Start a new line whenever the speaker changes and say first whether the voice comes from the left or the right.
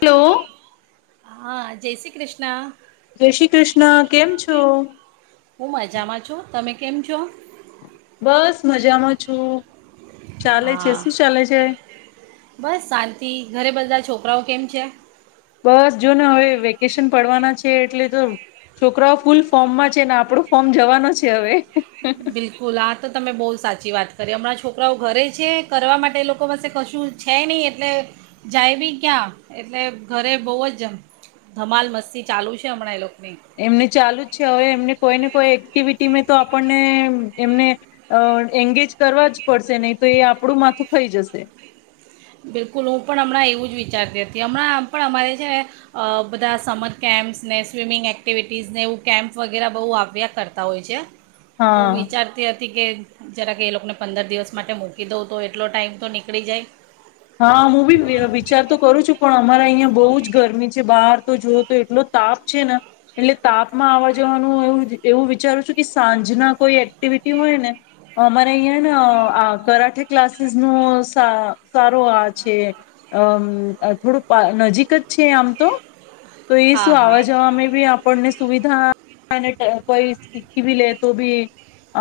left: Hello
right: હા જય શ્રી કૃષ્ણ.
left: જય શ્રી કૃષ્ણ કેમ છો?
right: છો તમે કેમ છો?
left: બસ મજામાં છું. ચાલે છે
right: હા
left: શું ચાલે છે
right: બસ શાંતિ ઘરે બધા છોક રાવ કેમ છે?
left: બસ જોને હવે વેકેશન પડવાના છે એટલે તો છોકરાઓ ફૂલ ફોર્મમાં છે ને આપણો ફોર્મ જવાનો છે હવે.
right: બિલકુલ આ તો તમે બહુ સાચી વાત કરી હમણાં છોકરાઓ ઘરે છે કરવા માટે એ લોકો પાસે કશું છે નહીં એટલે જાય બી ક્યાં એટલે ઘરે બહુ જ ધમાલ મસ્તી ચાલુ છે હમણાં એ લોકો
left: એમને ચાલુ જ છે હવે એમને કોઈ ને કોઈ એક્ટિવિટી મે તો આપણને એમને અ એંગેજ કરવા જ પડશે નહીં તો એ આપણું માથું ખઈ જશે.
right: બિલકુલ હું પણ હમણાં એવું જ વિચારતી હતી હમણાં આમ પણ અમારે છે બધા સમર કેમ્પ્સને સ્વિમિંગ એક્ટિવિટીઝને એવું કેમ્પ વગેરે બહુ આવ્યા કરતા હોય છે. તો
left: હા
right: વિચારતી હતી કે જરા કે એ લોકોને પંદર દિવસ માટે મૂકી દઉં તો એટલો ટાઈમ તો નીકળી જાય.
left: હા હું બી વિચાર તો કરું છું પણ અમારા અહિયાં બહુ જ ગરમી છે બહાર તો જોવ તો એટલો તાપ છે ને એટલે તાપમાં આવા જવાનું એવ એવું વિચારું છું કે સાંજના કોઈ એક્ટિવિટી હોય ને અમારે અયા હે ને અ કરાઠે ક્લાસીસ નું સા સારો આ છે અમ થોડું નજીક જ છે આમ તો. તો એ
right: હા
left: શું આવવા
right: હા
left: જવામાં બી આપણને સુવિ ધા અને કોઈ સીખી ભી લે તો ભી અ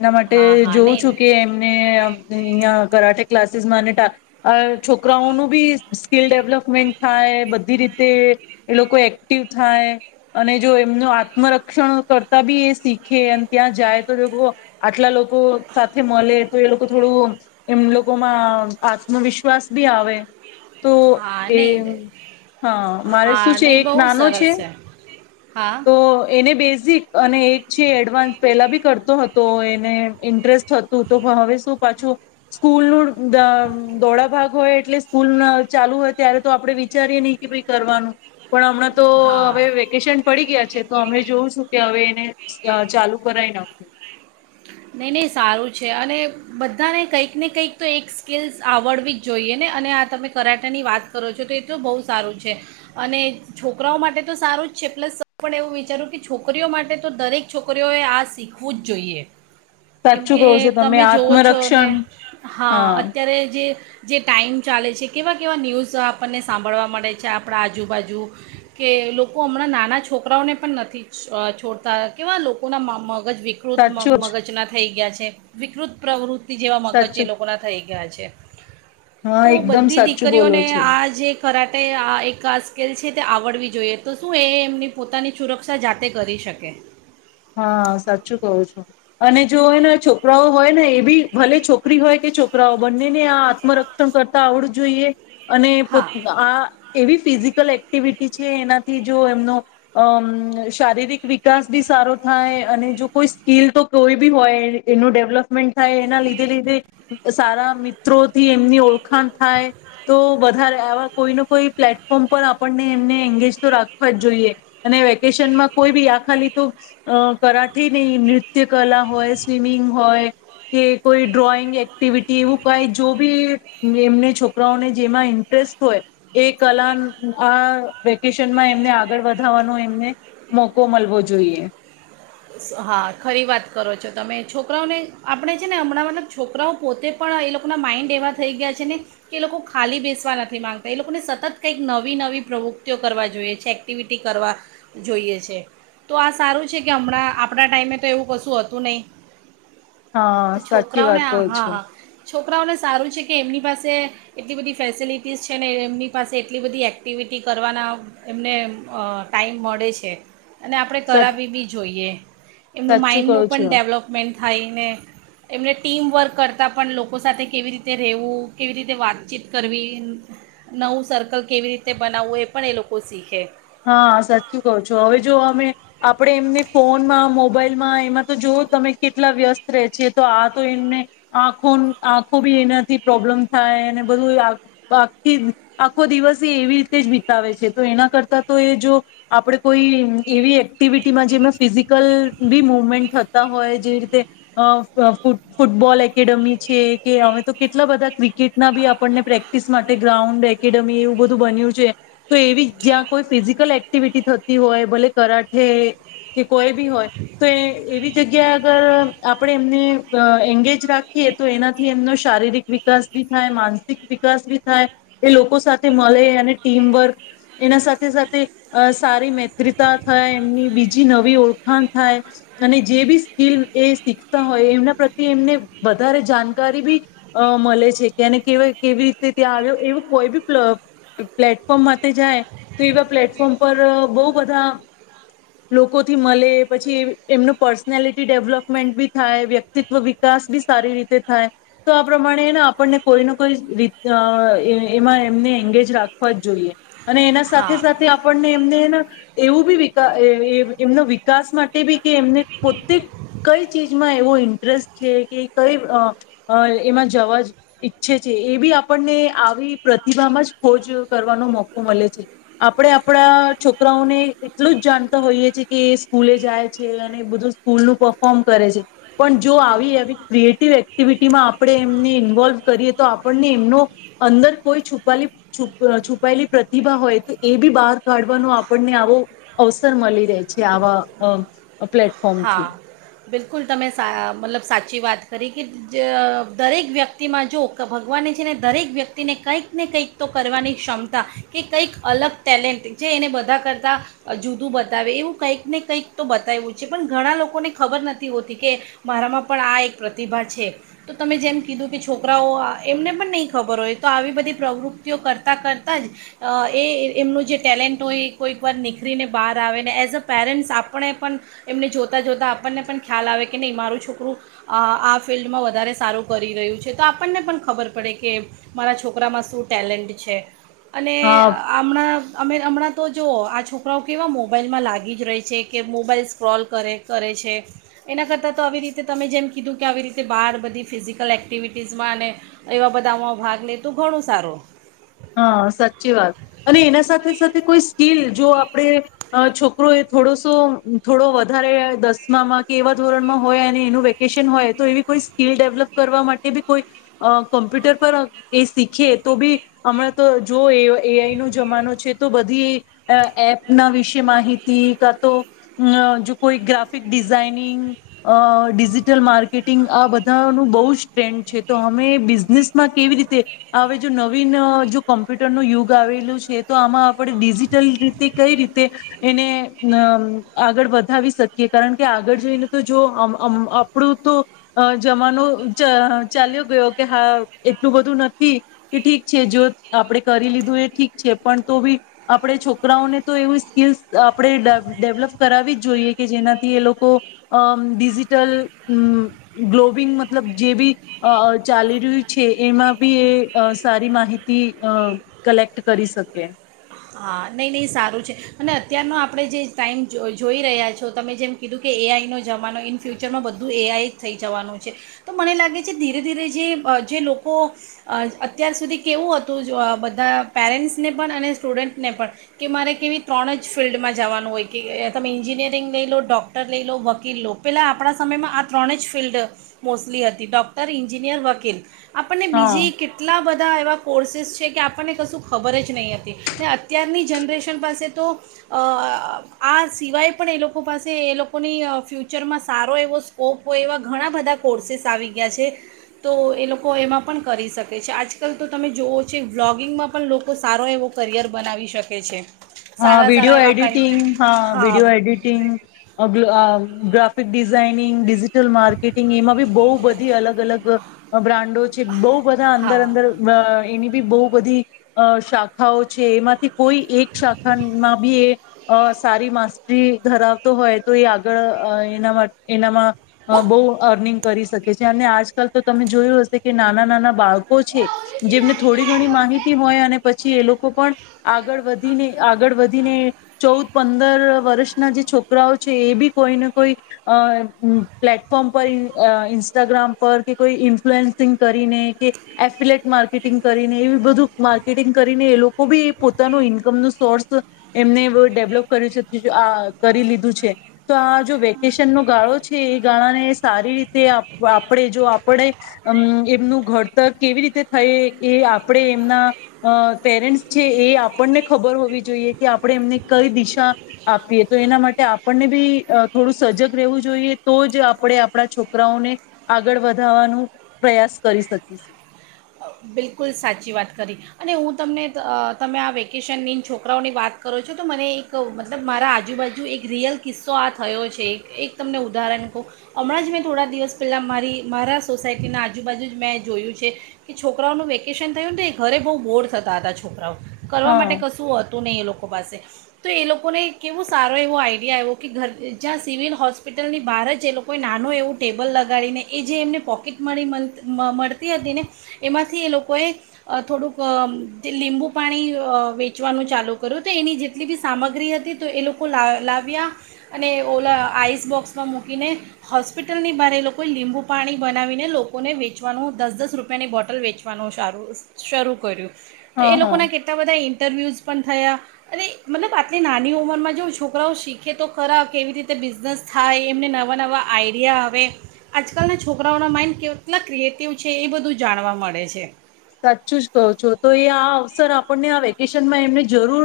left: એના માટે
right: હા હા
left: જોઉં
right: નહીં
left: છું
right: નહીં.
left: કે એમને અહીંયા કરાટે ક્લાસ [unintelligible] છોકરાઓનું ભી સ્કીિલ ડેવલપમેન્ટ થાય બધી રીતે એ લોકો એક ક્ટિવ થાય અને જો એમનું આત્મરક્ષણ કરતા બી એ શીખે અને ત્યાં જાય તો જો આટલા લોકો સાથે મળે તો એ લોકો થોડું એમ લોકોમાં આત્મવિશ્વાસ બી આવે તો
right: હા
left: એ
right: નહીં નહીં.
left: હા મારે શું
right: હા
left: છે
right: નહીં
left: એક
right: બહુ
left: નાનો છે
right: સરસ હા
left: તો એને બેસ [unintelligible] અને એક છે એડવાન્સ પેલા બી કરતો હ તો એને ઇન્ટરેસ્ટ થતું તો હવે શું પાછું સ્કૂલ નું દ દોડા ભાગ હોય એટલે સ્કૂલ ચાલુ હોય ત્યારે તો આપડે વિચારીએ નહી કે ભાઈ કરવાનું પણ હમણાં તો હવે
right: હા
left: વેકેશન પડી ગયા છે તો અમે જોઉં છું કે હવે એને ચાલુ કરાઈ નાખું.
right: નહીં નહીં સારું છે અને બધાને કંઈક ને કંઈક તો એક સ્કિલ્સ આવડવી જ જોઈએ ને અને આ તમે કરાટાની વાત કરો છો તો એ તો બહુ સારું છે અને છોકરાઓ માટે તો સારું જ છે પ્લસ પણ એવું વિચારું કે છોકરીઓ માટે તો દરેક છોકરીઓએ આ શીખવું જ જોઈએ.
left: સાચું કહો છો
right: કેમકે તમે જોઓ છો ને
left: આત્મરક્ષણ
right: હા અત્યારે જે જે ટાઈમ ચાલે છે. કેવા કેવા ન્યૂઝ આપણને સાંભળવા મળે છે આપણા આજુબાજુ કે લોકો હમણાં નાના છોકરાઓને પણ નથી છોડતા કેવા લોકોના મામ મગજ વિકૃત મ
left: સાચું જ
right: મગજના થઈ ગયા છે. વિકૃત પ્રવૃત્તિ જેવા મગજ એ
left: સાચું
right: લોકો ના થઇ. [unintelligible]
left: હા
right: તો
left: એકદમ
right: બધી
left: સાચું બોલો
right: દીકરીઓને
left: છો
right: આ જે કરાટ માટે આ એક સ્કેલ છે તે આવડવી જોઈએ તો શું એ એમની પોતાની સુરક્ષા જાતે કરી શકે.
left: હા સાચું કહું છું અને જો હોયને છોકરાઓ હોય ને એ બી ભલે છોકરી હોય કે છોકરાઓ બંને આત્મરક્ષણ કરતા આવડું જોઈએ અને પો
right: હા
left: આ એવી ફિઝિકલ એક્ટિવિટી છે એનાથી જો એમનો અ શારીરિક વિકાસ બી સારો થાય અને જો કોઈ સ્કીિલ તો કોઈ બી હોય એનું ડેવલપ મિઠા એ એના લીધે લીધે સારા મિત. [unintelligible] થી એમની ઓળખાણ થાય તો વધારે આવા કોઈને કોઈ પ્લેટફોર્મ પર આપણને એમને એંગેજ તો રાખવા જ જોઈએ અને વેકેશનમાં કોઈ બી આ ખાલી તો કરાઠી નહીં નૃત્ય કલા હોય સ્વિમિંગ હોય કે કોઈ ડ્રોઈંગ એક્ટિવિટી એવું કાંઈ જો બી એમને છોકરાઓને જેમાં ઇન્ટરેસ્ટ હોય એ કલા આ વેકેશનમાં એમને આગળ વધારવાનો એમને મોકો મલવો જોઈએ.
right: હા ખરી વાત કરો છો તમે છોકરાઓને આપણે છે ને હમણાં મ છોકરાઓ પોતે પણ એ લોકોના માઇન્ડ એવા થઈ ગયા છે ને કે એ લોકો ખાલી બેસવા નથી માગતા એ લોકોને સતત કંઈક નવી નવી પ્રવૃત્તિઓ કરવા જોઈએ છે એક્ટિવિટી કરવા જોઈએ છે તો આ સારું છે કે હમણાં અ આપણા ટાઈમે તો એવું કશું હતું નહીં.
left: હા સાચી
right: છોકરાઓને
left: વાત કહું છું
right: હા છોકરાઓને સારું છે કે એમની પાસે સે એટલી બધી ફેસિલિટીઝ છે ને એમની પાસે એટલી બધી એક્ટિવિટી કરવાના એમને ટાઈમ મળે છે. અને આપણે કરાવવી બી જોઈએ. એમનું
left: સાચું
right: માઇન્ડ ન
left: કહું
right: પણ
left: છું
right: ડેવલપમેન્ટ થાયને એમને ટીમવર્ક કરતાં પણ લોકો સાથે કેવી રીતે રહેવું કેવી રીતે વાતચીત કરવી નવું સર્કલ કેવી રીતે બનાવવું એ પણ એ લોકો શીખે.
left: હા સાચું કહ છો હવે જો અમે આપણે એમને ફોનમાં મોબાઈલમાં એમાં તો જો તમે કેટલા વ્યસ્ત ર છી તો આ તો એમને આખો આંખો બી એનાથી પ્રોબ્લેમ થાય અને બધું આખી આખો દિવસ એવી રીતે જ બીતાવે છે તો એના કરતાં તો એ જો આપડે કોઈ એવી એક્ટિવિટીમાં જે મા ફિઝિકલ બી મુવમેન્ટ થત તા હોય જે રીતે અ ફૂટબોલ એકેડેમી છે કે અમે તો કેટલા બધા ક્રિકેટના બી આપણને પ્રેક્ટિસ માટે ગ્રાઉન્ડ એકેડેમી એવું બધું બન્યું છે તો એવી જ્યાં કોઈ ફિઝિકલ એક્ટિવિટી થતી હોય ભલે કરાઠે કે કોઈ બી હોય તો એવી જગ્યાએ અગર આપણે એમને અ એંગેજ રાખીએ તો એનાથી એમનો શારીરિક વિકાસ બી થાય, માનસિક વિકાસ બી થાય, એ લોકો સાથે મળે અને ટીમવર્ક એના સા થે સાથે અ સારી મૈતતા થાય, એમની બીજી નવી ઓળખાણ થાય, અને જે બી સ્કીિલ એ શીખતા હોય એમના પ્રત્યે એમને વધારે જાણકારી બી અ મળે છે. કે એ કેવી રીતે ત્યાં આવ્યો એવું કોઈ બી પ્લ પ્લેટફોર્મ માટે જાય તે એવા પ્લેટફોર્મ પર બહુ બધા લોકોથી મળે પછી એમનું પર્સનાલિટી ડેવલપમેન્ટ બી થાય. વ્યક્તિત્વ વિકાસ બી સારી રીતે થાય. તો આ પ્રમાણે આપણને કોઈને કોઈ રી એમાં એમને એંગેજ રાખવા જ જોઈએ. અને સાથે
right: હા
left: સાથે આ પણને એમને એના એવું બી વિકા એમનો વિકાસ માટે બી કે એમને પોતે કઈ ચીજમાં એવો ઇન્ટરેસ્ટ છે કે કઈ અ એમાં જવા ઈચ્છે છે એ બી આપણને આવી પ્રતિભામાં જ ખોજ કરવાનો મોકો મળે છે. આપણે આપણા છોકરાઓને એટલું જ જાણતા હોઈએ છેએ કે, એ સ્કૂલે જાય છે અને બધું સ્કૂલનું પફોર્મ કરે છે પણ જો આવી
right: બિલકુલ
left: આવી ક્રિએટિવ એક્ટિવિટીમાં આપણે એમને ઇન્વોલ્વ કરીએ તો આપણને એમનો અંદર કોઈ છુપાયેલી છુપ છુપાયેલી પ્રતિભા હોય તો એ બી બહાર કાઢવાનો આપણને આવો અવસર મળી રહે છે આવા અ પ્લેટફોર્મથી.
right: હા બિલકુલ તમે સા મતલબ સાચી વાત કરી. કે જ દરેક વ્યક્તિમાં જો ભગવાનને છે ને દરેક વ્યક્તિને કંઈક ને કંઈક તો કરવાની ક્ષમતા કે કંઈક અલગ ટેલેન્ટ જે એને બધા કરતાં જુદું બતાવે એવું કંઈક ને કંઈક તો બતાવવું છે. પણ ઘણા લોકોને ખબર નથી હોતી કે મારામાં પણ આ એક પ્રતિભા છે તો તમે જેમ કીધું કે છોકરાઓ એમને પણ નહીં ખબર હોય તો આવી બધી પ્રવૃત્તિઓ કરતાં કરતાં જ અ એ એમનું જે ટેલેન્ટ હોય કોઈકવાર નીકળીને બહાર આવે ને એઝ અ પેરેન્ટ્સ આપણે પણ એમને જોતાં જોતાં આપણને પણ ખ્યાલ આવે કે નહીં મારું છોકરું અ આ ફિલ્ડમાં વધારે સારું કરી રહ્યું છે. તો આપણને પણ ખબર પડે કે મારા છોકરામાં શું ટેલેન્ટ છે. અને
left: હા
right: આમણાં અમે હમણાં તો જોઓ આ છોકરાઓ કેવા મોબાઈલમાં લાગી જ રહી છે કે મોબાઈલસ સ્ક્રોલ કરે કરે છે એના કરતાં તો આવી રીતે તમે જેમ કીધું કે આવી રીતે બહાર બધી ફિઝિકલ એક્ટિવિટીઝમાં અને એવા બધામાં ભાગ લે તો ઘણું સારું.
left: હા સાચી વાત અને એના સાથે સાથે કોઈ સ્કીિલ જો આપણે અ છોકરો એ થોડોસો થોડો વધારે દસમામાં કે એવા ધોરણમાં હોય અને એનું વેકેશન હોય તો એવી કોઈ સ્કિલ ડેવલપ કરવા માટે બી કોઈ કમ્પ્યુટર પર એ શીખીએ તો બી હમણાં તો જો એ એ આઈ નો જમાનો છે તો બધી એપના વિશે માહિતી કા તો અ જો કોઈ graphic designing uh digital marketing આ બધાનું બહુ જ ટ્રેન્ડ છે તો અમે બિઝનેસમાં કેવી રીતે આવે જો નવી ન જો કોમ્પ્યુટર નું યુગ આવેલું છે, તો આમાં આપણે ડિજિટલ રીતે કઈ રીતે એને ન આગળ વધાવી શકીએ કારણ કે આગળ જઈને તો જો આમ આપણો તો જમાનો ચ ચાલ્યો ગયો કે હા એટલું બધું નથી કે ઠીક છે. જો આપણે કરી લીધું એ ઠીક છે પણ તો બી આપણે છોકરાઓને તો એવું સ્કીલ્સ આપણે ડેવ ડેવલપ કરાવવી જ જોઈએ કે જેનાથી એ લોકો અ ડિજિટલમ ગ્લોબિંગ મતલબ જે બી ચાલી રહ્યું છે એમાં બી એ સારી માહિતી અ કલેક્ટ કરી શકે.
right: હા નહીં નહીં સારું છે અને અત્યારનો આપણે જે ટાઈમ જો જોઈ રહ્યા છો તમે જેમ કીધું કે એ આઈ નો જમાનો ઇન ફ્યુચરમાં બધું એ આઈ જ થઈ જવાનું છે તો મને લાગે છે ધીરે ધીરે જે જે લોકો અત્યાર સુધી કેવું હતું બધા પેરેન્ટ્સને પણ અને સ્ટુડન્ટ ને પણ કે મારે કેવી ત્રણ જ ફિલ્ડમાં જવાનું હોય કે તમે ઇન્જિનિયરિંગ લઈ લો ડૉક્ટર લઈ લો વકીલ લો પહેલાં આપણા સમયમાં આ ત્રણ જ ફિલ્ડ મોસ્ટલી હતી ડૉક્ટર, ઇન્જિનિયર, વકીલ. આપણને
left: હા
right: બીજી કેટલા બધ ધા એવા કોર્સેસ છે કે આપણને કશું ખબર જ નહીં હતી ને અત્યારની જનરેશન પાસે તો અ આ સિવાય પણ એ લોકો પાસે એ લોકોની ફ્યુચરમાં સારો એવો સ્કોપ હોય એવા ઘણા બધા કોર્સેસ આવી ગયા છે તો એ લોકો એમાં પણ કરી શકે છે. આજકાલ તો તમે જોવો છે વ્લોગિંગમાં પણ લોકો સારો એવો કરિયર બનાવી શકે છે.
left: હા
right: સારા
left: વિડિયો
right: સારા એવા કંઈ
left: એડિટિંગ, હા વિડિયો એડિટિંગ અ graphic. Designing digital marketing એમાં બી બહુ બધી અલગ અલગ બ્રાન્ડો છે. બહુ બધા અંદર
right: હા
left: અંદર એની બી બહ બધી અ શાખાઓ છે એમાંથી કોઈ એક શાખામાં બી એ સારી માસ્ટરી ધરાવતો હોય તો એ આગળ એના એનામાં બહુ અર્નિંગ કરી શકે છે. અને આજકાલ તો તમે જોયું હશે કે નાના નાના બાળકો કો છે જેમને થોડી ઘણી માહિતી હોય અને પછી એ લોકો પણ આગળ વધ ઘીને આગળ વધીને ચૌદ પંદર વર્ષના જે છોકરાઓ તે એ બી કોઈને કોઈ અ પ્લેટફોર્મ પર અ ઇન્સ્ટાગ્રામ પર કે કોઈ ઇન્ફલુઅન્સિંગ કરીને કે એફિલેટ માર્કેટિંગ કરીને એ બધું માર્કેટિંગ કરીને એ લોકો બી પોતાનું ઇન કમ નુ સોર્સ તો એમને ડેવલપ કરું છે આ કરી લીધું છે તો આ જો વેકેશન નો ગાળો છે એ ગાળાને સારી રીતે આપણે જો આપણે એમનું ઘડતર કેવી રીતે થય કે આપણે એમના અ પેરેન્ટ્ છે એ આપણને ખબર હોવી જોઈએ કે આપણે એમને કઈ દિશા આપીએ તો એના માટે આપણને બી થોડું સજગ રહેવું જોઈએ તો જ આપણે આપણા છોકરાઓને આગળ વધવાનું પ્રયાસ કરી શક.
right: બિલકુલ સાચી વાત કરી અને હું તમને તમે આ વેકેશનની છોકરાઓની વાત કરો છો તો મને એક મતલબ મારા આજુબાજુ એક રિયલ કિસ્સો આ થયો છે એક એક તમને ઉદાહરણ કહું હમણાં જ મેં થોડા દિવસ પેલા મારી મારા સોસાયટીના આજુબાજુ જ મેં જોયું છે. કે છોકરાઓનું વેકેશન થયું ને એ ઘરે બહુ બોર થતાં હતા છોકરાઓ કરવા
left: હા
right: માટે કશું હતું નહી એ લોકો પાસે તો એ લોકોને કેવો સારો એવો આઈડિયા આવ્યો કે ઘર જ્યાં સિવિલ હોસ્પિટલની બહાર જ એ લોકોએ નાનો એવું ટેબલ લગાડીને એ જે એમને પોકેટ મળી મળતી હતી ને એમાંથી એ લોકોએ થોડુંક લીંબુ પાણી વેચવાનું ચાલુ કર્યું, તો એની જેટલી બી સામગ્રી હતી તો એ લોકો લા લાવ્યા અને ઓલા આઇસ બોક્સમાં મૂકીને હોસ્પિટલની બહાર એ લોકોએ લીંબુ પાણી બનાવીને લોકોને વેચવાનું દસ - દસ રૂપિયાની બોટલ હોટલ વેચવાનું સારું શરૂ કર્યું. તો એ
left: હા
right: લોકો
left: હા
right: ના કેટલા બધા. ઇન્ટરવ્યૂઝ પણ થયા અને મતલબ આટલી નાની ઉંમરમાં જો છોકરાઓ શીખે તો ખરા કેવી રીતે બિઝનેસ થાય એમને નવા નવા આઈડિયા આવે, આજકાલના છોકરાઓના માઇન્ડ કેટલા ક્રિએટિવ છે એ બધું જાણવા મ મળે છે.
left: સાચું જ કહો છો તો એ આ અવસર આપણને આ વેકેશનમાં એમને જરૂર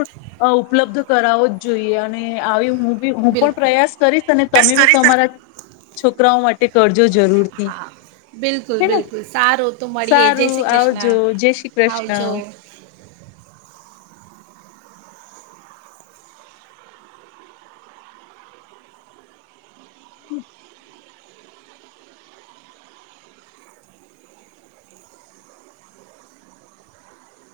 left: ઉપલબ્ધ. કરાવો જ જોઈએ અને આવી હ હું પણ
right: બિલકુલ
left: પ્રયાસ કરીશ અને
right: બસ
left: તમે બી તમારા.
right: કરીશ
left: છોકરાઓ માટે કરજ
right: હા, બિલકુલ-બિલકુલ સારું તો મળીએે જય શ્રી કૃષ્ણ.
left: જો જય શ્રી
right: આવજો
left: કૃષ્ણ.